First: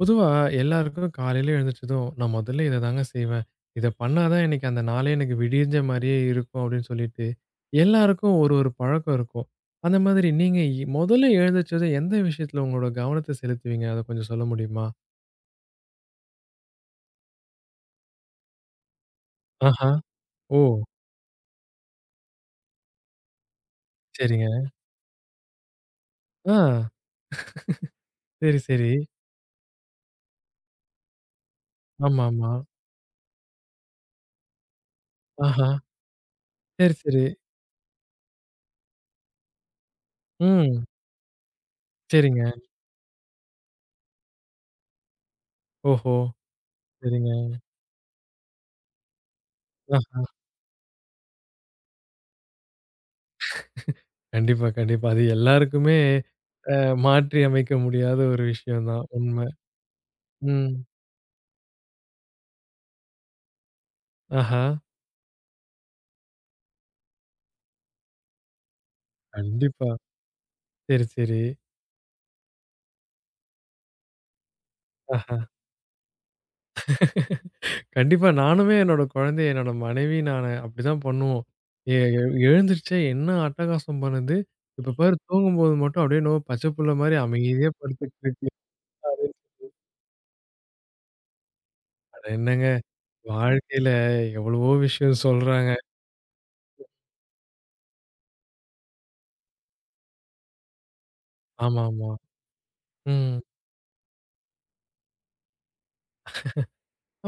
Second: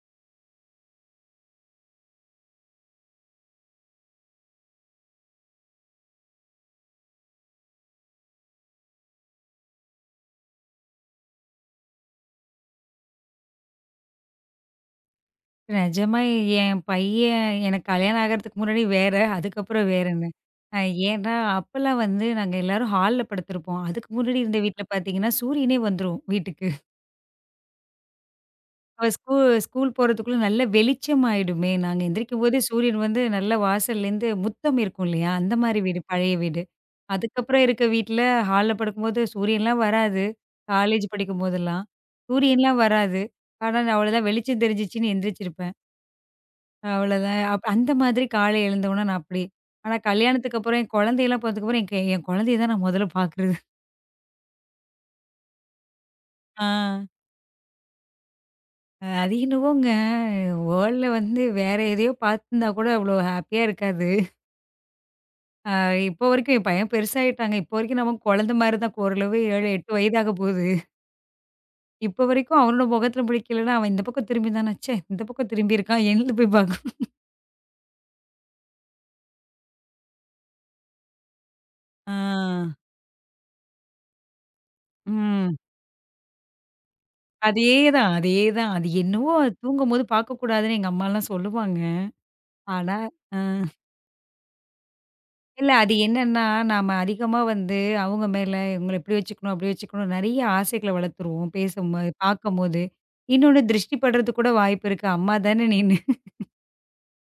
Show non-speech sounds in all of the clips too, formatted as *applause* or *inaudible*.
பொதுவா எல்லாருக்கும் காலையில எழுந்திரிச்சதும், "நான் முதல்ல இத தாங்க செய்வேன். இத பண்ணா தான் இன்னைக்கு அந்த நாளே எனக்கு விடிஞ்ச மாரியே இருக்கும்." அப்படின்னு சொல்லிட்டு, எல்லாருக்கும் ஒரு ஒரு பழக்கம் இருக்கும். அந்த மாதிரி நீங்க முதல்ல எழுந்திரிச்சதும் எந்த விஷயத்துல உங்களோட கவனத்த செலுத்துவீங்க? அத கொஞ்சம் சொல்ல முடியுமா? நிஜமா என் பையன் எனக்கு கல்யாணம் ஆகறதுக்கு முன்னாடி வேற, அதுக்கப்புறம் ஆஹா. வேறன்னு. ஓ! அ ஏன்னா, அப்பலாம் வந்து நாங்க எல்லாரும் ஹால்ல படுத்திருப்போம். அதுக்கு முன்னாடி சரிங்க. இருந்த வீட்ல பார்த்தீங்கன்னா, சூரியனே வந்துரும் ஆ. வீட்டுக்கு. சரி, சரி. அவ ஸ்கூ ஸ்கூல் போறதுக்குள்ள நல்ல வெளிச்சம் ஆயிடுமே! நாங்க ஆமாமா. எந்திரிக்கும்போதே சூரியன் வந்து நல்லா வாசல்லேருந்து முத்தம் இருக்கும் இல்லையா? அந்த ஆஹா. மாரி வீடு, பழைய வீடு. சரி, சரி. அதுக்கப்புறம் இருக்க வீட்ல ஹால்ல படுக்கும்போது சூரியன்லாம் வராது. ம். காலேஜ் படிக்கும்போதெல்லாம். சரிங்க. சூரியன்லாம் வராது. ஆனா, நான் அவ்வளோதான் வெளிச்சம் தெரிஞ்சிச்சுன்னு எந்திரிச்சிருப்பேன். ஓஹோ! அவ்வளோதான். சரிங்க. அந்த மாதிரி காலை எழுந்தவுன நான் அப்டி. ஆனா ஆ. கல்யாணத்துக்கு அப்புறம் என் குழந்தையெல்லாம் பொறந்ததுக்கு அப்புறம் என் என் குழந்தைய தான் நான் முதல்ல பார்க்குறது. கண்டிப்பா, கண்டிப்பா. அது எல்லாருக்குமே ஆ. அ மாற்றி அமைக்க முடியாத ஒரு விஷயம் தான். அது உண்ம. என்னவோங்க ம். வேர்ல்ட்ல வந்து வேற எதையோ பார்த்துருந்தா கூட அவ்வளோ ஹாப்பியா இருக்காது. ஆஹா. அ இப்போ வரைக்கும் என் பையன் பெருசாயிட்டாங்க. இப்போ வரைக்கும் நமக்கு குழந்த மாரி தான் ஓரளவு 7, கண்டிப்பா. 8 வயதாக போகுது. சரி, சரி. இப்போ வரைக்கும் அவனோட முகத்துல பிடிக்கலன்னா, அவன் இந்த பக்கம் திரும்பியிருந்தானா, ச்சே! இந்த ஆஹா. பக்கம் திரும்பியிருக்கான் என்னது போய் பார்க்கும். கண்டிப்பா. நானுமே என்னோட குழந்தைய, என்னோட மனைவி, நானு அப்படிதான் பண்ணுவோம். எ ஆ. எ எழுந்துருச்சே என்ன அட்டகாசம் பண்ணுது. இப்ப பாரு ம். தூங்கும்போது மட்டும் அப்படியே என்னவோ பச்சை புள்ள மாரி அமைதியா அதேதான், படுத்துக்கிட்டு இருக்கு. அதேதான். அது என்னவோ அது *unintelligible* தூங்கும்போது பார்க்கக்கூடாதுன்னு எங்க அம்மாலாம் சொல்லுவாங்க. அட என்னங்க ஆனா ஆ. வாழ்க்கையில எவ்வளவோ விஷயம் இல்ல. சொல்றாங்க. அது என்னன்னா, நாம அதிகமா வந்து அவங்க மேல இவங்கள இப்படி வச்சுக்கணும், அப்படி வச்சுக்கணும் நெறைய ஆசைகள வளர்த்துருவோம். பேசும்போது, ஆமாமா. பார்க்கும்போது. ம். இன்னொன்னு திருஷ்டி படுறதுக்கு கூட வாய்ப்பு இருக்கு. அம்மா தானே நீனு.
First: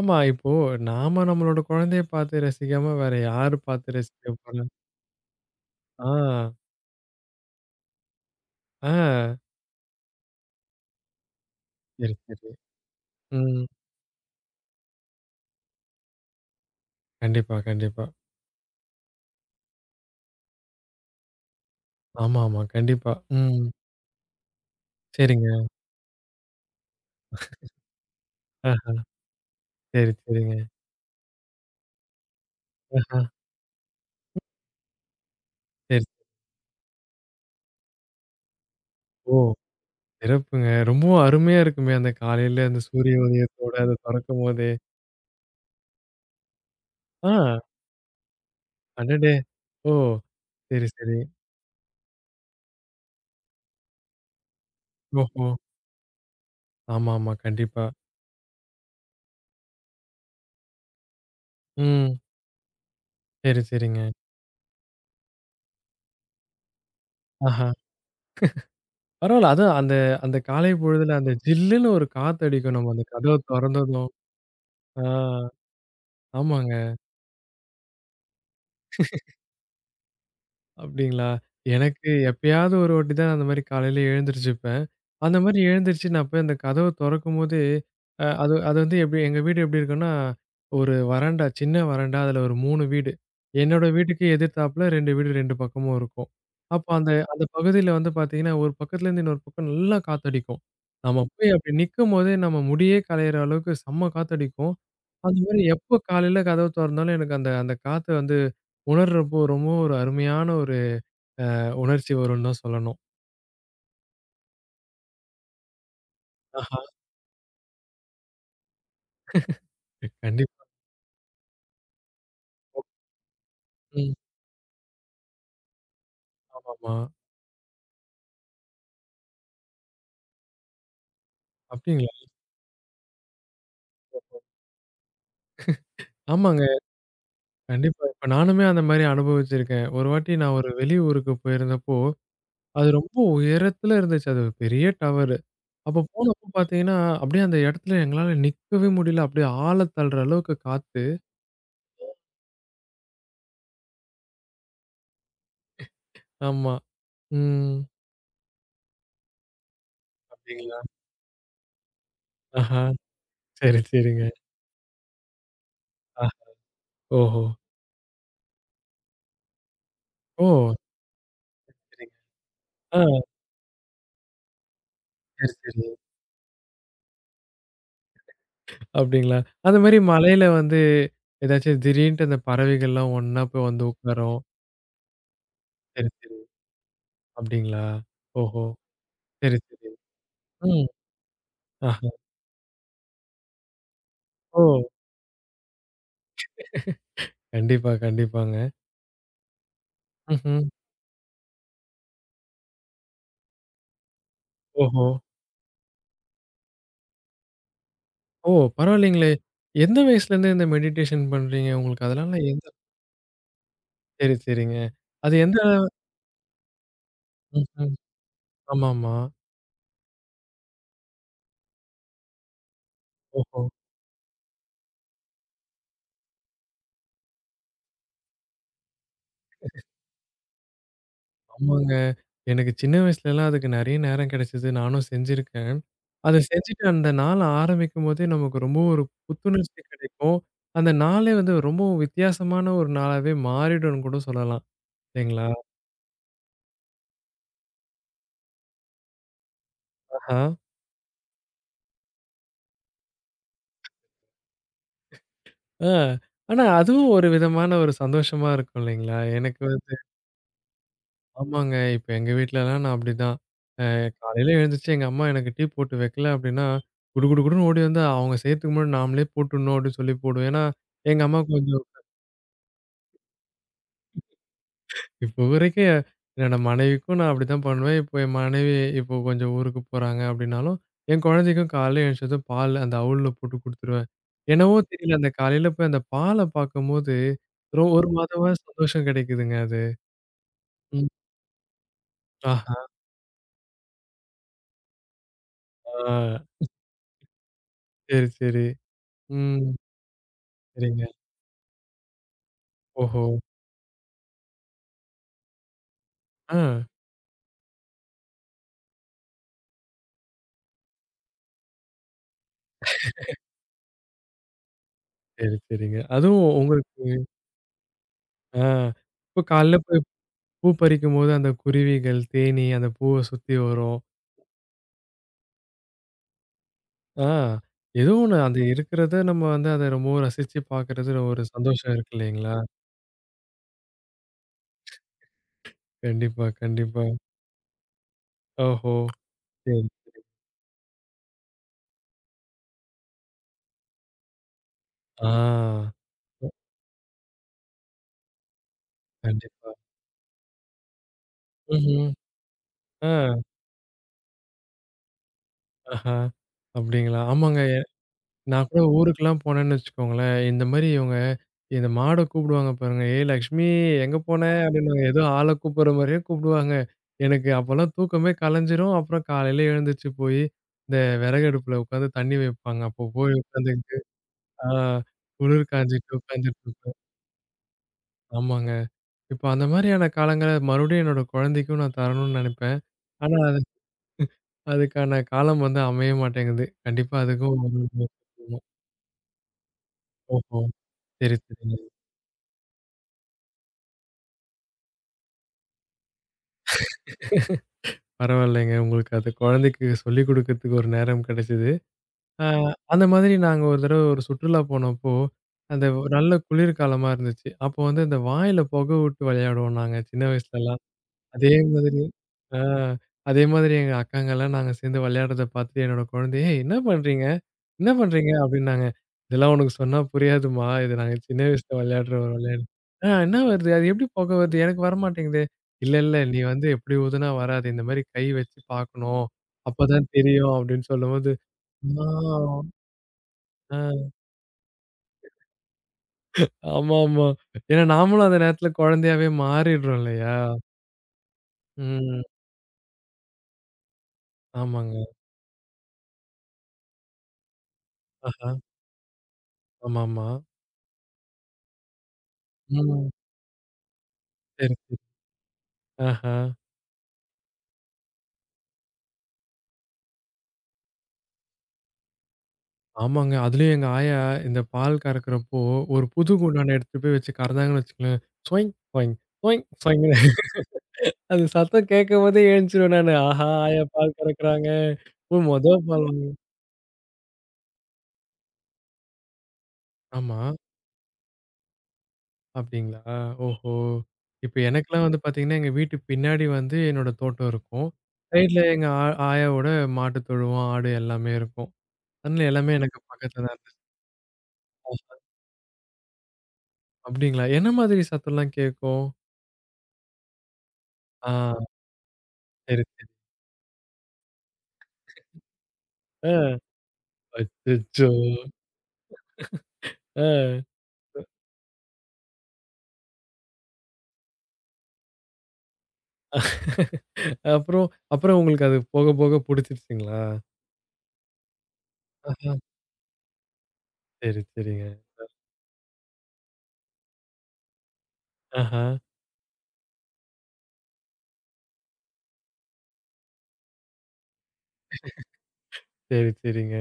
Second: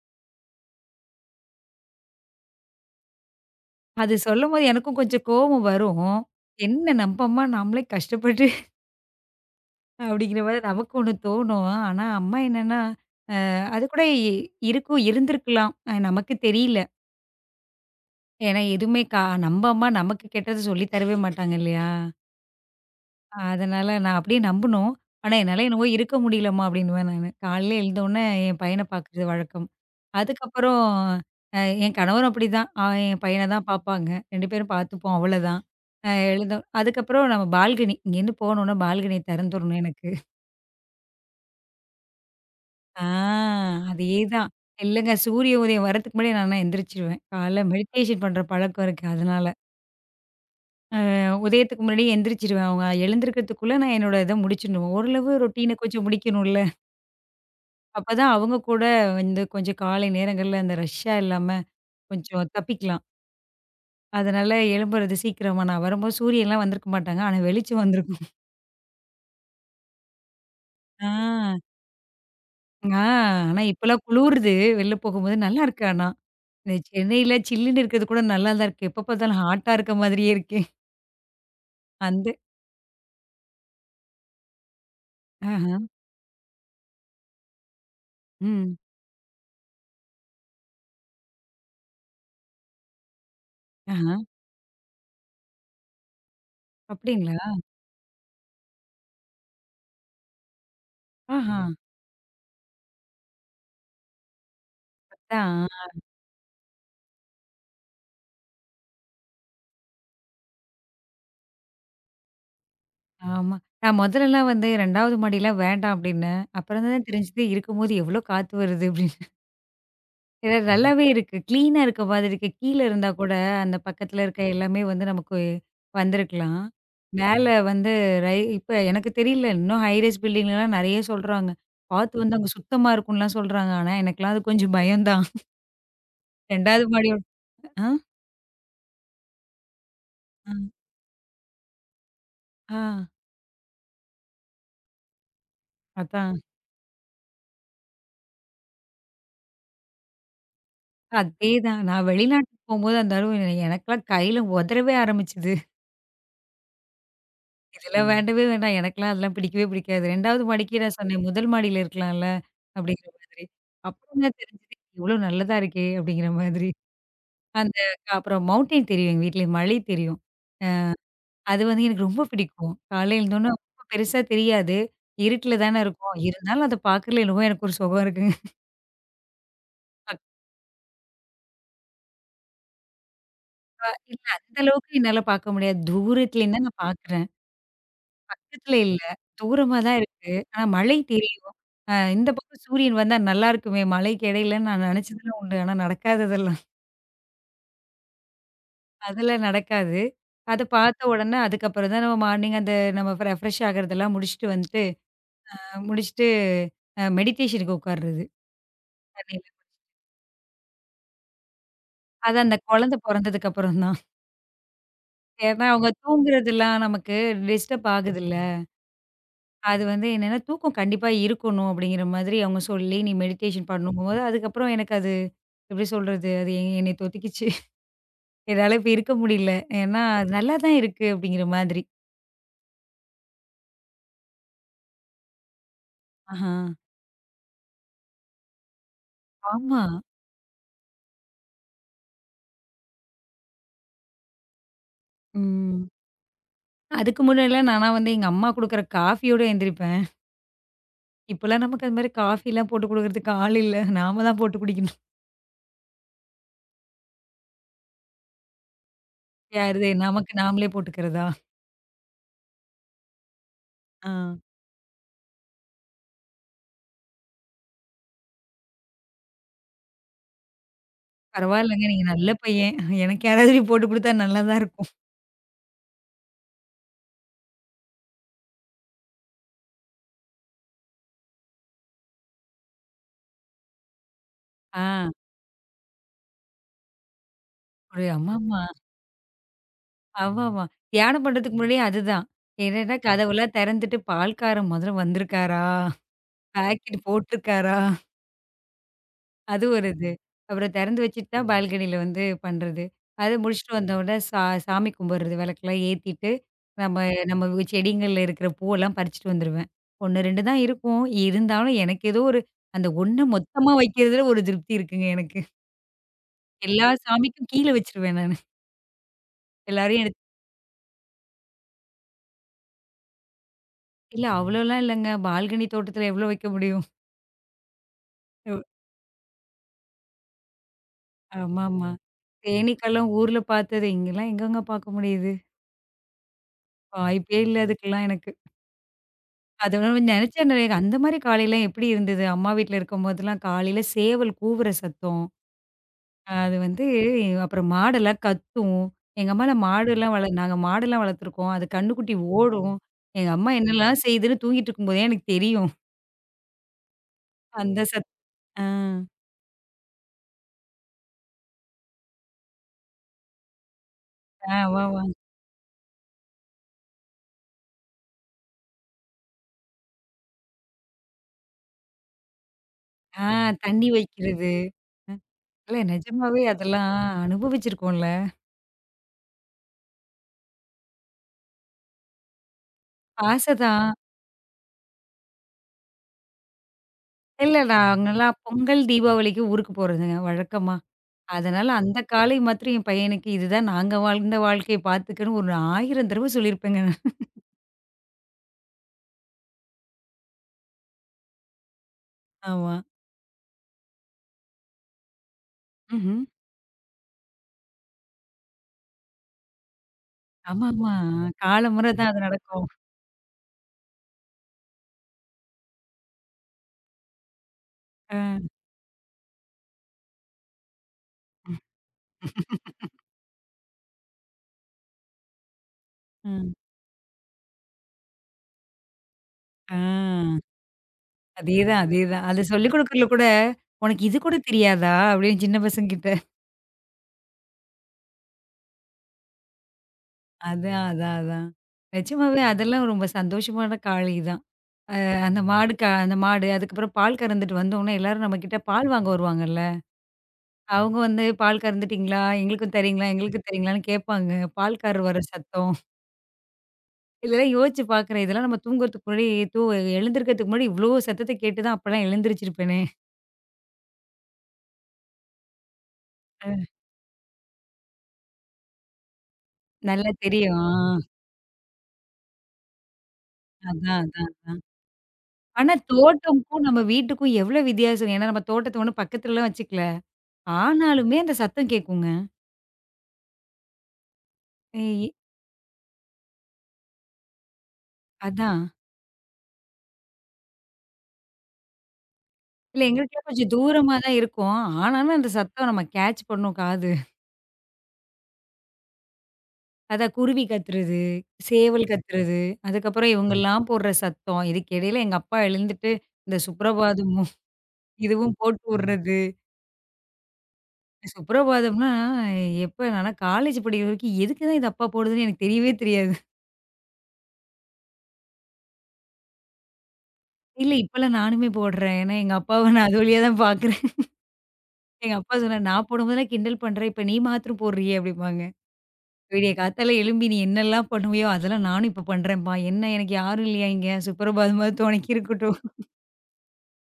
ஆமா. இப்போ நாம நம்மளோட குழந்தைய பார்த்து ரசிக்காம வேற யாரு பார்த்து அது ரசிக்க சொல்லும்போது போறா? எனக்கும் கொஞ்சம் கோவம் வரும். ஆ, என்ன நம்ப அம்மா நாமளே கஷ்டப்பட்டு ஆ. அப்படிங்கிற மாரி நமக்கு ஒண்ணு தோணும். ஆனா சரி, அம்மா சரி. என்னன்னா, ம். அது கூட இ- இருக்கும் இருந்திருக்கலாம். நமக்கு தெரியல. கண்டிப்பா, கண்டிப்பா. ஏன்னா எதுவுமே நம்ம அம்மா நமக்கு கெட்டது சொல்லி தரவே மாட்டாங்க இல்லையா? ஆமா, ஆமா. கண்டிப்பா. ம். அதனால நான் அப்படியே நம்புனோம். ஆனா, சரிங்க. என்னால என்னவோ இருக்க முடியலம்மா அப்படின்னுவேன் நானு. காலையில எழுந்தோனே என் பையன ஆஹ. பார்க்குறது வழக்கம். சரி, சரிங்க. அதுக்கப்புறம் அ என் கணவரும் அப்படிதான். என் ஆஹா. பையன தான் பார்ப்பாங்க. 2 பேரும் பார்த்துப்போம் அவ்வளோதான். சரி. அ எழுந்தோ அதுக்கப்புறம் நம்ம பால்கனி இங்கேருந்து போனோம்னா பால்கனி ஓ! திறந்துரணும் எனக்கு. சிறப்புங்க. ரொம்பவும் அருமையா இருக்குமே! அந்த காலையில அந்த ஆ சூரிய உதயத்தோட அத அதேதான். தொறக்கும்போதே. இல்லங்க சூரிய உதயம் வரதுக்கு முன்னாடி நான்லாம் எந்திரிச்சுருவேன். ஆ, காலைல மெடிடேஷன் பண்ற பழக்கம் இருக்கு அடடே! அதனால. ஓ! சரி, சரி. உதயத்துக்கு முன்னாடியே எந்திரிச்சுருவேன். அவங்க எழுந்திருக்கிறதுக்குள்ள நான் என்னோட இத முடிச்சுடணும். ஓரளவு ஓஹோ! ரொட்டீன கொஞ்சம் முடிக்கணும்ல. ஆமா, ஆமா. கண்டிப்பா. அப்பதான் அவங்க கூட வந்து கொஞ்சம் காலை நேரங்கள்ல அந்த ரஷ்ஷா இல்லாம ம். கொஞ்சம் தப்பிக்கலாம். சரி, சரிங்க. அதனால எழும்புறது சீக்கிரமா நான் வரும்போது சூரியன்லாம் வந்திருக்க மாட்டாங்க. ஆனா ஆஹா. வெளிச்சம் வந்திருக்கும். பரவால்ல. அதான் அந்த அந்த காலை பொழுதுல அந்த ஆ, ஜில்லுன்னு ஒரு காத்தடிக்கும். நம்ம ஆ அந்த கதவ ஆனா இப்பலாம் தொறந்ததும். குளுருது வெளில ஆ, போகும்போது நல்லா இருக்கு ஆனா. இந்த ஆமாங்க. சென்னையில சில்லுன்னு இருக்கிறது கூட நல்லா தான் இருக்கு. எப்ப பார்த்தாலும் ஹாட்டா இருக்க மாதிரியே இருக்கே. அப்டிங்களா? எனக்கு அந்த எப்பயாவது ஒரு வாட்டி தான் அந்த மாரி காலையில எழுந்திரிச்சுப்பேன். அந்த மாரி ஆஹா, எழுந்திரிச்சு நான் போய் அந்த கதவ தொறக்கும்போதே, அ அது ம். அது வந்து எப்டி எங்க வீடு எப்டி இருக்குன்னா, ஒரு வராண்டா, சின்ன வராண்டா. அதுல ஒரு 3 வீடு. என்னோட ஆஹா, வீட்டுக்கு எதிர்த்தாப்புல 2 வீடு 2 பக்கமும் இருக்கும். அப்போ அந்த அந்த அப்படிங்களா? பகுதியில வந்து பாத்தீங்கன்னா, ஒரு பக்கத்துலேருந்து இன்னொரு பக்கம் நல்லா காத்தடிக்கும். நம்ம போய் ஆஹா, அப்டி நிக்கும்போதே நம்ம முடியே களையிற அளவுக்கு செம்ம காத்தடிக்கும். அந்த மாரி அதான். எப்போ காலையில கதவு தொறந்தாலும் எனக்கு அந்த அந்த காத்த வந்து உணர்றப்போ ரொம்ப ஒரு அருமையான ஒரு உணர்ச்சி வரும்ன்னு தான் சொல்லணும். ஆமா. நான் முதல்லலாம் வந்து 2வது மாடிலாம் வேண்டாம் அப்படின்னேன். ஆஹா. அப்புறம் தான் தெரிஞ்சுது இருக்கும்போது எவ்ளோ காத்து வருது அப்படின்னு. இது கண்டிப்பா. நல்லாவே இருக்கு. கிளீனா இருக்க மாதிரி இருக்கு. கீழ இருந்தா கூட அந்த ம். பக்கத்துல இருக்க எல்லாமே வந்து நமக்கு வந்திருக்கலாம். ஆமாமா. மேல ம். வந்து ரை இப்ப எனக்கு தெரியல. இன்னும் ஹை ரைஸ் பில்டிங்லலாம் நெறைய சொல்றாங்க. அப்டிங்களா? பார்த்து வந்து அங்க சுத்தமா இருக்கும்லாம் சொல்றாங்க. ஆனா எனக்கெல்லாம் அது கொஞ்சம் பயம் தான். ஆமாங்க. 2வது மாடியோ ஆ, கண்டிப்பா. இப்ப நானுமே அந்த மாரி அனுபவிச்சிருக்கேன். ஒரு வாட்டி ஆ, நான் ஒரு வெளியூருக்கு போயிருந்தப்போ, ஆ அது ரொம்ப உயரத்துல இருந்துச்சு. அது ஒரு பெரிய டவரு. அப்ப அதான். போனப்போ பார்த்தீங்கன்னா, அப்டியே அந்த இடத்துல எங்களால நிக்கவே முடியல. அப்டியே ஆள தள்ளுற அளவுக்கு காத்து. அதேதான். நான் வெளிநாட்டுக்கு போம்போது அந்த அளவு எனக்கெல்லாம் கையில உதறவே ஆரம்பிச்சுது. ஆமா. ம். இதெல்லாம் வேண்டவே வேண்டாம். எனக்கெல்லாம் அதெல்லாம் பிடிக்கவே பிடிக்காது. 2வது அப்டிங்களா? மாடிக்கு நான் சொன்னேன், முதல் மாடியில இருக்கலாம்ல ஆஹா. அப்படிங்கிற மாதிரி. சரி, அப்புறம் சரிங்க. தான் தெரிஞ்சது இவ்ளோ நல்லதா இருக்கே ஆ. அப்படிங்கிற மாதிரி. ஓஹோ! அந்த அப்புறம் மவுண்டைன் தெரியும் எங்க வீட்ல. மலை தெரியும். ஓ! அது வந்து எனக்கு சரிங்க. ரொம்ப பிடிக்கும். ஆ. காலையில எழுந்தோனே ரொம்ப பெருசா தெரியாது. சரி, இருட்டுல தானே சரி. இருக்கும். இருந்தாலும் அத பார்க்கறதுல என்னவோ எனக்கு ஒரு சுகம் இருக்குங்க. அப்டிங்களா? அந்த மாரி அக்கா மலையில வந்து ஏதாச்சும் திடீர்ன்ட்டு அந்த பறவைகள்லாம் ஒண்ணா போய் வந்து இல்ல உட்காரும். அந்த அளவுக்கு என்னால பார்க்க முடியாது. சரி, சரி. தூரத்துலேருந்து தான் நான் பார்க்குறேன். அப்டிங்களா? ஓஹோ! பக்கத்துல இல்ல. சரி, தூரமா சரி. தான் இருக்கு. ஆனா ம். மலை தெரியும். ஆஹா. இந்த பக்கம் சூரியன் வந்தா நல்லா இருக்குமே மலைக்கு ஓ! இடையிலன்னு நான் நினைச்சதெல்லாம் உண்டு. ஆனா நடக்காததெல்லாம். கண்டிப்பா, கண்டிப்பாங்க. *laughs* அதெல்லாம் நடக்காது. அத ம்ஹ்ம். பார்த்த உடனே அதுக்கப்புறம் தான் நம்ம மார்னிங் அந்த நம்ம ரெஃப்ரெஷ் ஆகுறதெல்லாம் முடிச்சுட்டு வந்துட்டு, ஓஹோ! அ முடிச்சுட்டு அ மெடிடேஷனுக்கு உட்கார்றது ஓ! பரவாயில்லைங்களே! தண்ணியில. எந்த வயசுலேருந்து இந்த மெடிடேஷன் பண்றீங்க? உங்களுக்கு அது அதனால அந்த எந்த குழந்தை பொறந்ததுக்கு அப்புறம் தான். சரி, சரிங்க. அது எந்த ஏன்னா அவங்க தூங்குறதெல்லாம் நமக்கு டிஸ்டர்ப் ம்ஹ்ம். ஆகுதுல்ல. ஆமாமா. அது வந்து என்னன்னா, தூக்கம் கண்டிப்பா இருக்கணும் அப்படிங்கிற மாதிரி அவங்க சொல்லி, நீ ஓஹோ! மெடிடேஷன் பண்ணும்போது, அதுக்கப்புறம் எனக்கு அது எப்படி சொல்றது? அது எ என்னை தொத்திக்கிச்சு. *laughs* என்னால இப்ப இருக்க முடியல. ஏன்னா, அது நல்லா தான் இருக்கு அப்படிங்கிற மாதிரி. ஆமாங்க. எனக்கு சின்ன வயசுலலாம் அதுக்கு நெறைய நேரம் கிடைச்சது. நானும் செஞ்சிருக்கேன். அத ஆஹா. செஞ்சுட்டு அந்த நாள் ஆரம்பிக்கும்போதே நமக்கு ரொம்ப ஒரு புத்துணர்ச்சி ஆமா. கிடைக்கும். அந்த நாளே வந்து ரொம்பவும் வித்தியாசமான ஒரு நாளாவே மாறிடும்னு கூட சொல்லலாம். இல்லைங்களா? ம். அதுக்கு முன்னாடிலாம் நானா வந்து எங்க அம்மா குடுக்குற காஃபியோட எந்திரிப்பேன். ஆஹா. இப்பலாம் நமக்கு அது மாரி காஃபிலாம் போட்டு குடுக்குறதுக்கு ஆள் இல்ல. நாம தான் போட்டு குடிக்கணும். ஆ. ஆனா அதுவும் ஒரு விதமான ஒரு சந்தோஷமா இருக்கும் இல்லைங்களா? எனக்கு யாருது வந்து நமக்கு நாமளே போட்டுக்கிறதா? ஆமாங்க. இப்ப எங்க வீட்லலாம் நான் அப்படிதான். அ ஆ. காலையில எழுந்துச்சு எங்க அம்மா எனக்கு டீ போட்டு வைக்கல அப்படின்னா, குடு குடு குடுன்னு ஓடி வந்து அவங்க செய்யறதுக்கு முன்னாடி நாமளே போட்டுடணும் அப்படின்னு சொல்லி போடுவேன். ஏன்னா, எங்க அம்மாவுக்கு பரவாயில்லங்க. கொஞ்சம் நீங்க நல்ல பையன். எனக்கு யாராவது இப்படி போட்டு குடுத்தா நல்லா தான் இருக்கும். இப்போ வரைக்கும் என்னோட மனைவிக்கும் நான் அப்படிதான் பண்ணுவேன். இப்போ என் மனைவி இப்போ கொஞ்சம் ஊருக்கு போறாங்க அப்படின்னாலும், என் குழந்தைக்கும் காலையில எழுந்திரிச்சதும் பால் அந்த அவுல்ல போட்டு குடுத்துருவேன். என்னவோ ஆ. தெரியல அந்த காலையில போய் அந்த பால பார்க்கும்போது, ஒரு மாதமா ஆமாமா. சந்தோஷம் கிடைக்குதுங்க அது. ஆமாமா. ம். தியானம் பண்றதுக்கு முன்னாடியே அதுதான். ஆ. என்னன்னா ஆ. கதவெல்லாம் திறந்துட்டு பால்காரன் முதல்ல வந்திருக்காரா? ஆ. பாக்கெட் போட்டிருக்காரா? சரி, சரி. ம். அது ஒரு இது. அப்புறம் திறந்து சரிங்க. வச்சுட்டு தான் பால்கனியில வந்து பண்றது. ஓஹோ! அது முடிச்சுட்டு வந்த உடனே சா சாமி கும்பிடுறது. விளக்கெல்லாம் ஏத்திட்டு, ஆ. நம்ம நம்ம செடிங்கள்ல இருக்கிற பூவெல்லாம் பறிச்சுட்டு வந்துருவேன். 1, 2 தான் இருக்கும். இருந்தாலும் எனக்கு ஏதோ ஒரு அந்த ஒண்ண மொத்தமா வைக்கிறதுல ஒரு திருப்தி இருக்குங்க எனக்கு. சரி, சரிங்க. அதுவும் எல்லா உங்களுக்கு சாமிக்கும் கீழ வச்சுருவேன் நானு. ஆ. இப்போ காலைல போய் எல்லாரையும் எடுத்து பூ பறிக்கும்போது அந்த குருவிகள், தேனீ அந்த பூவ சுத்தி வரும். இல்ல அவ்வளோலாம் இல்லங்க. பால்கனி தோட்டத்துல எவ்வளோ வைக்க முடியும்? ஆ. ஏதோ ஒண்ணு அது இருக்கிறத நம்ம வந்து அத ரொம்பவும் ரசிச்சு பார்க்கறது ஒரு ஆமாமா. சந்தோஷம் இருக்கு இல்லைங்களா? தேனீக்கெல்லாம் ஊர்ல பார்த்தது. இங்கலாம் எங்கங்க பார்க்க முடியுது? கண்டிப்பா, கண்டிப்பா. வாய்ப்பே இல்ல அதுக்கெல்லாம் எனக்கு. ஓஹோ! சரி. அத நெனச்சேன் அந்த மாரி காலைலாம் எப்டி இருந்தது? அம்மா வீட்ல இருக்கும்போதெல்லாம் காலையில சேவல் கூவுற சத்தம். ஆ. அது வந்து அப்புறம் மாடெல்லாம் கத்தும். எங்க அம்மாலாம் கண்டிப்பா. மாடுலாம் வள நாங்க மாடெல்லாம் வளர்த்துருக்கோம். அது ம்ஹ்ம். கன்னுக்குட்டி ஓடும். ஆ. எங்க அம்மா என்னலாம் செய்யுதுன்னு தூங்கிட்டு இருக்கும்போதே எனக்கு தெரியும். ஆஹா. அப்டிங்களா? ஆமாங்க. அந்த சத் ஆ. நான் கூட ஊருக்குலாம் போனேன்னு வச்சுக்கோங்களேன், இந்த மாரி இவங்க இந்த மாட கூப்பிடுவாங்க பாருங்க. "ஏய் லக்ஷ்மி எங்க போன?" ஆ ஆமாமா. அப்டின்னு ஏதோ ஆள கூப்பிடுற மாரியே கூப்பிடுவாங்க. எனக்கு அப்போலாம் தூக்கமே கலைஞ்சிரும். அப்புறம் காலையில எழுந்துச்சு போய் இந்த விறகடுப்புல உட்காந்து தண்ணி வைப்பாங்க. அப்போ ஆ போய் உட்காந்து தண்ணி வைக்கிறது. ஆ குளிர் இல்ல காஞ்சிட்டு நெஜமாவே உட்காந்துட்டு அதெல்லாம் இருக்கும். அனுபவிச்சிருக்கோம்ல. ஆமாங்க. இப்ப அந்த மாரியான காலங்கள மறுபடியும் என்னோட குழந்தைக்கும் நான் தரணும்னு நெனைப்பேன். ஆனா ஆச அது தான். அதுக்கான காலம் வந்து அமைய மாட்டேங்குது. கண்டிப்பா அதுக்கும் இல்ல ஒரு முயற்சி. நாங்கலாம் பொங்கல், தீபாவளிக்கு ஊருக்கு போறதுங்க ஓஹோ! வழக்கமா. சரி, அதனால சரிங்க. அந்த காலை மாத்திரம் என் பையனுக்கு இதுதான் நாங்க வாழ்ந்த வாழ்க்கைய பார்த்துக்கன்னு ஒரு 1000 தடவ சொல்லியிருப்பேங்க. பரவாயில்லைங்க. உங்களுக்கு அது குழந்தைக்கு சொல்லிக் குடுக்கறதுக்கு ஒரு நேரம் கிடைச்சது. ஆ ஆமா. அந்த மாதிரி நாங்க ஒரு தடவ ஒரு சுற்றுலா போனப்போ, அந்த ஒரு ம்ஹ்ம். நல்ல குளிர் காலமா இருந்துச்சு. அப்போ வந்து இந்த வாயில புகை விட்டு விளையாடுவோம் நாங்க சின்ன வயசுலலாம். ஆமாமா. அதே காலமுறை மாதிரி தான் அது ஆ. நடக்கும். அதே மாதிரி எங்க அக்காங்கலாம் நாங்க சேர்ந்து விளையாடுறத பார்த்துட்டு என்னோட குழந்தை, "ஏய் என்ன பண்றீங்க? என்ன பண்றீங்க?" அ. அப்படின்னாங்க. "இதெல்லாம் உனக்கு சொன்னா புரியாதும்மா. இது நாங்க சின்ன வயசுல விளையாடுற ஒரு விளையாட்டு." "ஆ என்ன வருது? அது எப்படி புகை வருது? எனக்கு வரமாட்டேங்குதே." "இல்ல, நீ ம். வந்து எப்படி ஊதுனா வராது. இந்த மாரி கை வச்சு பார்க்கணும். ஆ. அப்பதான் தெரியும்." அப்படின்னு சொல்லும்போது, அதேதான், ஆ, அதேதான். அது சொல்லிக் குடுக்கறதுல கூட, ஆ. "உனக்கு இது கூட தெரியாதா?" அப்படின்னு சின்ன பசங்க கிட்ட. ஆமாமா. ஏன்னா நாமளும் அந்த நேரத்துல குழந்தையாவே மாறிடுறோம் இல்லையா? அதான், அதான், அதான். ம். நிஜமாவே அதெல்லாம் ரொம்ப சந்தோஷமான காலை தான். ஆமாங்க. அந்த மாடு அதுக்கப்புறம் பால் கறந்துட்டு வந்தோனே எல்லாரும் ஆஹா. நம்மகிட்ட பால் வாங்க வருவாங்கல்ல. ஆமாமா. அவங்க வந்து பால் கறந்துட்டீங்களா? எங்களுக்கும் தர்றீங்களா? ம். எங்களுக்கும் தர்றீங்களான்னு கேட்பாங்க. சரி, சரி. பால்காரர் வர சத்தம். ஆஹா. இதெல்லாம் யோசிச்சு பார்க்குறேன். இதெல்லாம் நம்ம தூங்குறதுக்கு முன்னாடி தூ எழுந்திருக்கிறதுக்கு முன்னாடி இவ்ளோ சத்தத்த கேட்டு தான் அப்பலாம் எழுந்திரிச்சிருப்பேனே. ஆமாங்க. அதுலயும் எங்க ஆயா இந்த பால் கறக்கிறப்போ, ஒரு புது ம். அ குண்டான எடுத்துட்டு போய் வச்சு கறந்தாங்கன்னு வச்சுக்கங்களேன், சொய்ங் சொய்ங் சொய்ங் நல்லா சொய்ங்ன்னு *laughs* தெரியும். அது சத்தம் கேட்கும்போதே எழுந்துருவேன் நானு. ஆஹா! ஆயா அதான், பால் அதான், அதான். கறக்குறாங்க. ஓ! மொத ஆனா பால் வாங் தோட்டமுக்கும் நம்ம வீட்டுக்கும் எவ்வளோ வித்தியாசம். ஏன்னா நம்ம தோட்டத்த ஒண்ணும் பக்கத்துலலாம் வச்சுக்கல. ஆமா. ஆனாலுமே அந்த சத்தம் கேட்குங்க. அப்டிங்களா? ஓஹோ! இப்ப எனக்கெல்லாம் ஏய் வந்து பார்த்தீங்கன்னா, எங்க வீட்டு பின்னாடி வந்து என்னோட தோட்டம் இருக்கும். சைட்ல அதான். எங்க ஆயாவோட மாட்டு தொழுவம், ஆடு எல்லாமே இருக்கும். அதனால எல்லாமே இல்ல எனக்கு எங்களுக்கெல்லாம் பக்கத்துல கொஞ்சம் தான் இருந்துச்சு. தூரமா தான் இருக்கும். ஓ! ஆனாலும் அந்த சத்தம் நம்ம கேட்ச் பண்ணும் காது. அப்டிங்களா? என்ன மாதிரி சத்தம்லாம் கேட்கும்? அதான் குருவி கத்துறது, ஆ சேவல் கத்துறது, சரி, சரி. அதுக்கப்புறம் ம். இவங்கலாம் போடுற சத்தம். இதுக்கு இடையில எங்க அப்பா எழுந்துட்டு, இந்த ஆ சுப்ரபாதமும், *laughs* அச்சச்சோ! இதுவும் போட்டு உட்றது. ஆ. சுப்ரபாதம்னா எப்ப நானா காலேஜ் படிக்கிற வரைக்கும் எதுக்கு தான் இது அப்பா போடுதுன்னு எனக்கு தெரியவே தெரியாது. அப்புறம் அப்புறம் உங்களுக்கு அது போக போக புடிச்சிருச்சுங்களா? இல்ல இப்பலாம் நானுமே போடுறேன். ஏன்னா எங்க ஆஹா. அப்பாவ நான் அது வழியா தான் பார்க்குறேன். *laughs* சரி, சரிங்க. எங்க அப்பா சொன்னாரு, "நான் போடும்போதெல்லாம் கிண்டல் பண்றேன். இப்ப நீ மாத்திரம் போடுறியே" அப்படிம்பாங்க. ஆஹா. "விடிய காத்தால எழும்பி நீ என்னெல்லாம் பண்ணுவியோ அதெல்லாம் நானும் இப்ப பண்றேன்ப்பா. என்ன எனக்கு யாரும் இல்லையா இங்க? சுப்ரபாதமாவது துணைக்கு இருக்கட்டும்." சரி, சரிங்க.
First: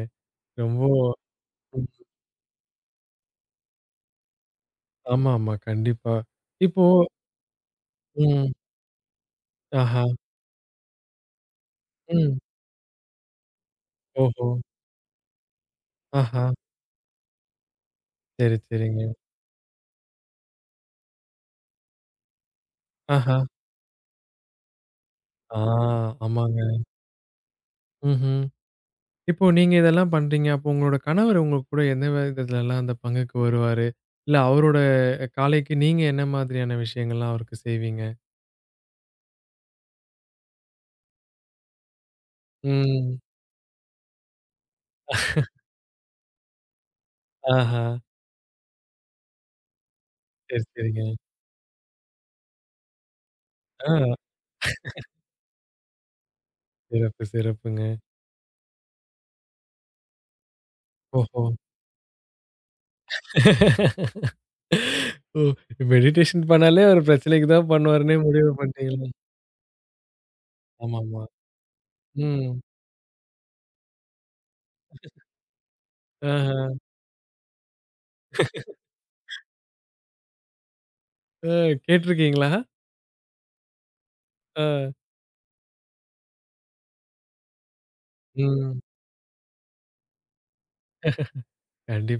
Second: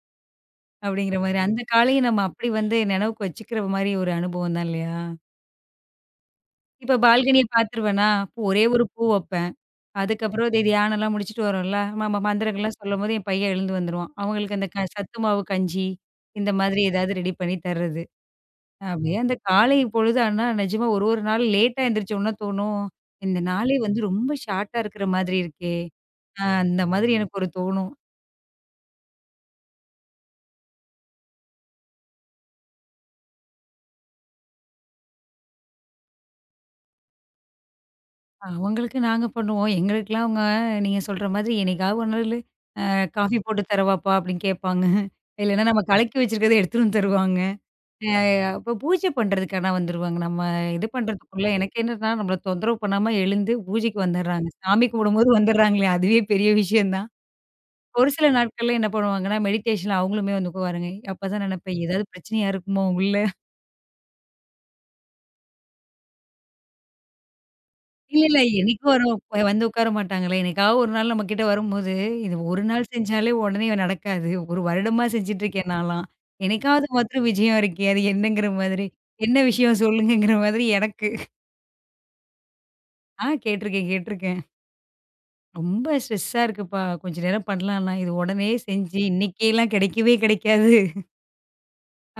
ரொம்ப அப்படிங்கிற மாரி. அந்த ம். காலைய நம்ம அப்படி வந்து நினைவுக்கு வச்சுக்கிற மாரி ஒரு அனுபவம் தான் இல்லையா? ஆமாமா. கண்டிப்பா. இப்போ இப்ப பால்கனிய பார்த்துருவேனா, ம். ஒரே ஒரு பூ வைப்பேன். ஆஹா. அதுக்கப்புறம் இது தியானம்லாம் முடிச்சுட்டு வரோம்ல, நம்ம ம். மந்திரங்கள்லாம் சொல்லும்போது என் பையன் எழுந்து வந்துருவான். ஓஹோ! அவங்களுக்கு அந்த க சத்து மாவு கஞ்சி, ஆஹா. இந்த மாதிரி ஏதாவது ரெடி பண்ணி தர்றது. சரி, சரிங்க. அப்படியே அந்த காலை பொழுது ஆனா நிஜமா ஒரு ஒரு நாள் லேட்டா எந்திரிச்சோம்னா தோணும், ஆஹா. இந்த நாளே வந்து ரொம்ப ஷார்ட்டா இருக்கிற மாதிரி ஆ. இருக்கே! ஆமாங்க. அந்த மாதிரி எனக்கு ஒரு தோணும். ம்ஹ்ம். இப்போ நீங்க இதெல்லாம் பண்றீங்க. அப்போ உங்களோட கணவர் உங்க கூட எந்த விதத்துலலாம் அந்த பங்குக்கு வருவாரு? இல்ல அவரோட காலைக்கு நீங்க என்ன மாதிரியான விஷயங்கள்லாம் அவருக்கு செய்வீங்க? அவங்களுக்கு நாங்க பண்ணுவோம். எங்களுக்கெல்லாம் அவங்க நீங்க சொல்ற மாதிரி என்னைக்காவது ஒரு நாளு ம். "காஃபி போட்டு தரவாப்பா?" அப்படின்னு கேட்பாங்க. இல்லைன்னா நம்ம கலக்கி வச்சிருக்கிறத எடுத்துட்டு வந்து தருவாங்க. ஆஹா. அ அப்ப பூஜை பண்றதுக்கு ஆனா வந்துருவாங்க. நம்ம சரி, இது சரிங்க. பண்றதுக்குள்ள எனக்கு என்னன்னா, நம்மள தொந்தரவு பண்ணாம எழுந்து ஆ. பூஜைக்கு வந்துர்றாங்க. சாமி கும்பிடும்போது வந்துர்றாங்களே, அதுவே பெரிய விஷயம் தான். சிறப்பு, சிறப்புங்க. ஒரு சில நாட்கள்ல என்ன பண்ணுவாங்கன்னா, மெடிடேஷன்ல அவங்களுமே வந்து உட்காருவாங்க. ஓஹோ! அப்பதான் நினைப்பேன், ஏதாவது பிரச்சனையா இருக்குமோ உள்ள? ஓ! மெடிடேஷன் பண்ணாலே ஒரு பிரச்சனைக்கு தான் பண்ணுவாருன்னே இல்ல, இல்ல. முடிவு என்னைக்கும் பண்ணிட்டீங்களா? வரும். போய் வந்து உட்கார மாட்டாங்களே! என்னைக்காவது ஒரு நாள் ஆமாமா. நம்மகிட்ட வரும்போது, இது ம். ஒரு நாள் செஞ்சாலே உடனே நடக்காது. ஒரு வருடமா செஞ்சுட்டு இருக்கேன் நான்லாம். ஆஹ. என்னைக்காவது மாத்திரம் விஜயம் இருக்கே! அது என்னங்கிற மாதிரி. என்ன விஷயம் சொல்லுங்கங்கிற மாதிரி எனக்கு. அ கேட்டுருக்கீங்களா? ஆ கேட்டுருக்கேன், கேட்டுருக்கேன். ஆ. "ரொம்ப ஸ்ட்ரெஸ்ஸா இருக்குப்பா. கொஞ்ச நேரம் பண்ணலான்னா, இது உடனே ம். செஞ்சு இன்னைக்கேலாம் கிடைக்கவே கிடைக்காது."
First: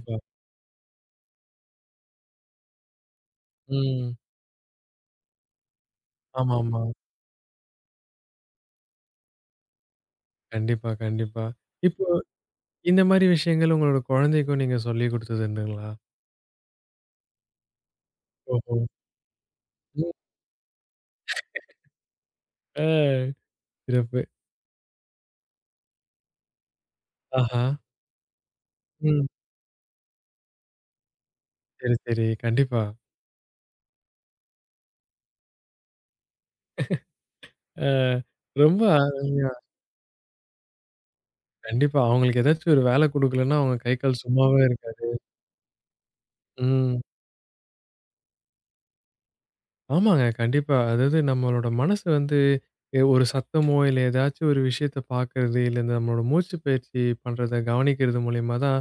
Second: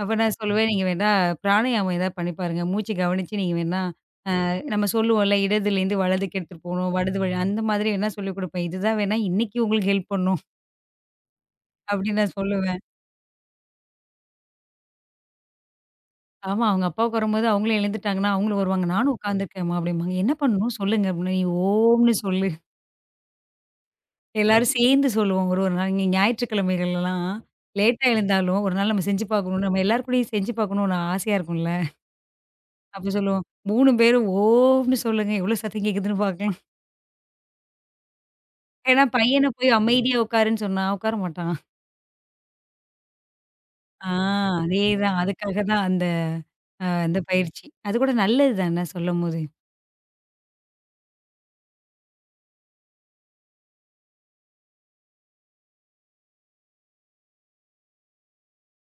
அப்ப நான் சொல்லுவேன், "நீங்க வேணா பிராணாயாமம் ஏதாவது பண்ணி பாருங்க. மூச்சு கவனிச்சு நீங்க வேணா" ம். நம்ம சொல்லுவோம்ல, இடதுலேருந்து வலதுக்கு எடுத்துட்டு ஆமாமா. போணும். வடது வழி அந்த மாதிரி வேணா சொல்லிக் குடுப்பேன். இதுதான் வேணா இன்னைக்கு உங்களுக்கு ஹெல்ப் பண்ணும். கண்டிப்பா, கண்டிப்பா. இப்போ அப்படின்னு நான் சொல்லுவேன். இந்த மாரி விஷயங்கள் உங்களோட குழந்தைக்கும் நீங்க சொல்லிக் குடுத்தது உண்டுங்களா? ஆமா, அவங்க அப்பாவுக்கு வரும்போது அவங்களும் எழுந்துட்டாங்கன்னா, அவங்களும் ஓஹோ! வருவாங்க. நானும் உட்காந்துருக்கேன்ம்மா ம். அப்படிம்பாங்க. என்ன பண்ணணும் சொல்லுங்க அப்படின்னு. நீ ஓம்ன்னு சொல்லு. ஆ. சிறப்பு. எல்லாரும் சேர்ந்து சொல்லுவோம். ஒரு ஒரு நாள் இங்க ஞாயிற்றுக்கிழமைகள்லாம் ஆஹா. லேட்டா எழுந்தாலும், ஒரு நாள் நம்ம செஞ்சு ம். பார்க்கணும். நம்ம எல்லார் கூடயும் செஞ்சு பார்க்கணும்னு ஆசையா இருக்கும்ல. சரி, சரி. கண்டிப்பா. அப்ப சொல்லுவோம். 3 பேரும் ஓம்ன்னு சொல்லுங்க. எவ்வளோ சத்தம் கேட்குதுன்னு பார்க்கலாம். ஆ ரொம்ப ஏன்னா பையன அருமையா. போய் அமைதியா உட்காருன்னு சொன்னா உட்கார மாட்டான். கண்டிப்பா. அவங்களுக்கு ஏதாச்சும் ஒரு வேலை குடுக்கலன்னா அவங்க கை, ஆ கால் சும்மாவே இருக்காது. அதேதான். அதுக்காக தான் அந்த ஆ ம். இந்த பயிற்சி. அது கூட நல்லது தானே சொல்லும்போது. ஆமாங்க. கண்டிப்பா. அதாவது நம்மளோட மனசு வந்து ஒரு சத்தமோ, இல்ல ஏதாச்சும் ஒரு விஷயத்த பார்க்கறது, இல்ல இந்த நம்மளோட மூச்சு பயிற்சி பண்றத கவனிக்கிறது மூலியமா தான்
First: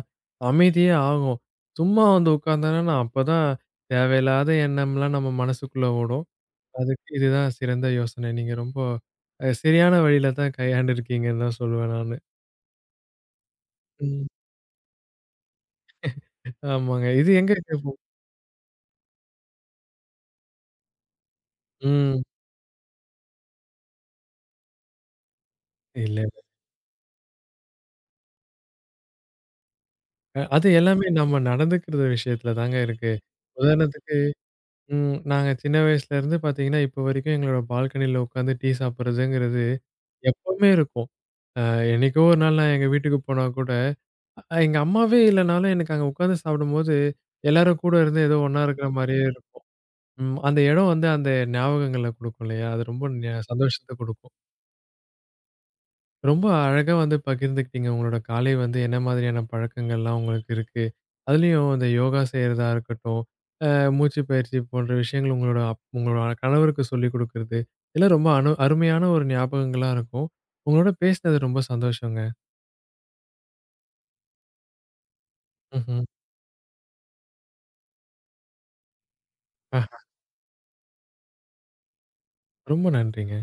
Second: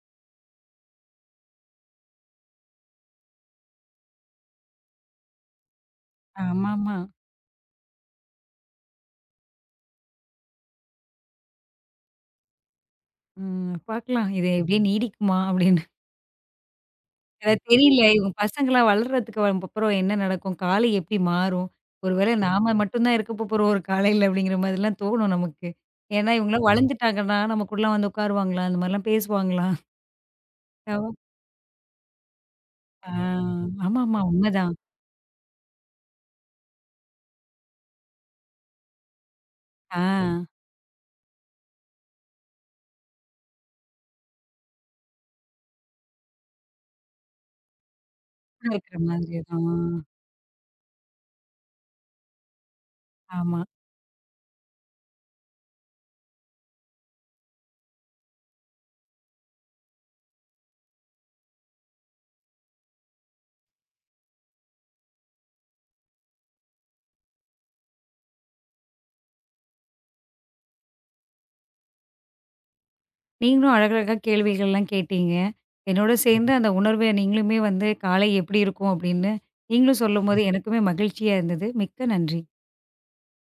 அமைதியே ஆகும். சும்மா வந்து உட்கார்ந்தோம்னா, அப்பதான் தேவையில்லாத எண்ணம்லாம் நம்ம மனசுக்குள்ள ஓடும். ஆமாமா. அதுக்கு இதுதான் சிறந்த யோசனை. நீங்க ரொம்ப சரியான வழியில தான் கையாண்டுருக்கீங்கன்னு தான் சொல்லுவேன் நானு. ம் ம். பார்க்கலாம். இது எப்படியே நீடிக்குமா அப்படின்னு. ஆமாங்க. இது எங்க ஏதாவது கேட்போம் தெரியல இவங்க பசங்கலாம் வளர்றதுக்கு வரும் அப்புறம் என்ன நடக்கும்? காலை எப்படி மாறும்? ஒரு ம். வேளை நாம மட்டும் தான் இருக்க போறோம் ஒரு காலையில அப்படிங்கிற மாதிரிலாம் தோணும் நமக்கு. இல்ல. ஏன்னா இவங்கலாம் வளர்ந்துட்டாங்கன்னா, நமக்குள்ள வந்து உட்காருவாங்களா? அந்த மாதிரிலாம் பேசுவாங்களா? அது எல்லாமே நம்ம நடந்துக்கிற விஷயத்துல தாங்க ஆ இருக்கு. உதாரணத்துக்கு ஆமாமா உண்மதான். ம். நாங்க சின்ன வயசுலேருந்து பார்த்தீங்கன்னா, இப்போ வரைக்கும் எங்களோட பால்கனியில உட்காந்து டீ சாப்பிடுறதுங்கிறது ஆ. எப்பவுமே இருக்கும். அ என்னைக்கோ ஒரு நாள் நான் எங்க வீட்டுக்கு போனா கூட, எங்க அம்மாவே இல்லனாலும் எனக்கு அங்க உட்காந்து சாப்பிடும்போது, எல்லாரும் கூட இருந்து ஏதோ ஒண்ணா இருக்கிற இருக்கிற மாரியே மாதிரி இருக்கும். தான். ம். அந்த இடம் வந்து அந்த ஞாபகங்கள குடுக்கும் இல்லையா? அது ரொம்ப ஆமா. சந்தோஷத்த குடுக்கும். ரொம்ப அழகா வந்து பகிர்ந்துக்கிட்டீங்க. உங்களோட காலை வந்து என்ன மாதிரியான பழக்கங்கள்லாம் உங்களுக்கு இருக்கு. அதுலயும் இந்த யோகா செய்றதா இருக்கட்டும், அ மூச்சு பயிற்சி போன்ற விஷயங்கள் உங்களோட உங்களோட கணவருக்கு சொல்லிக் குடுக்குறது, இதெல்லாம் ரொம்ப அருமையான ஒரு ஞாபகங்களா இருக்கும். உங்களோட பேசினது ரொம்ப சந்தோஷங்க. நீங்களும் அழகழகா கேள்விகள்லாம் கேட்டீங்க. ம்ஹ்ம். என்னோட சேர்ந்து ம். அந்த உணர்வ நீங்களுமே வந்து காலை எப்படி இருக்கும் அப்படின்னு அ நீங்களும் சொல்லும்போது எனக்குமே மகிழ்ச்சியா இருந்தது. மிக்க நன்றி. ரொம்ப நன்றிங்க.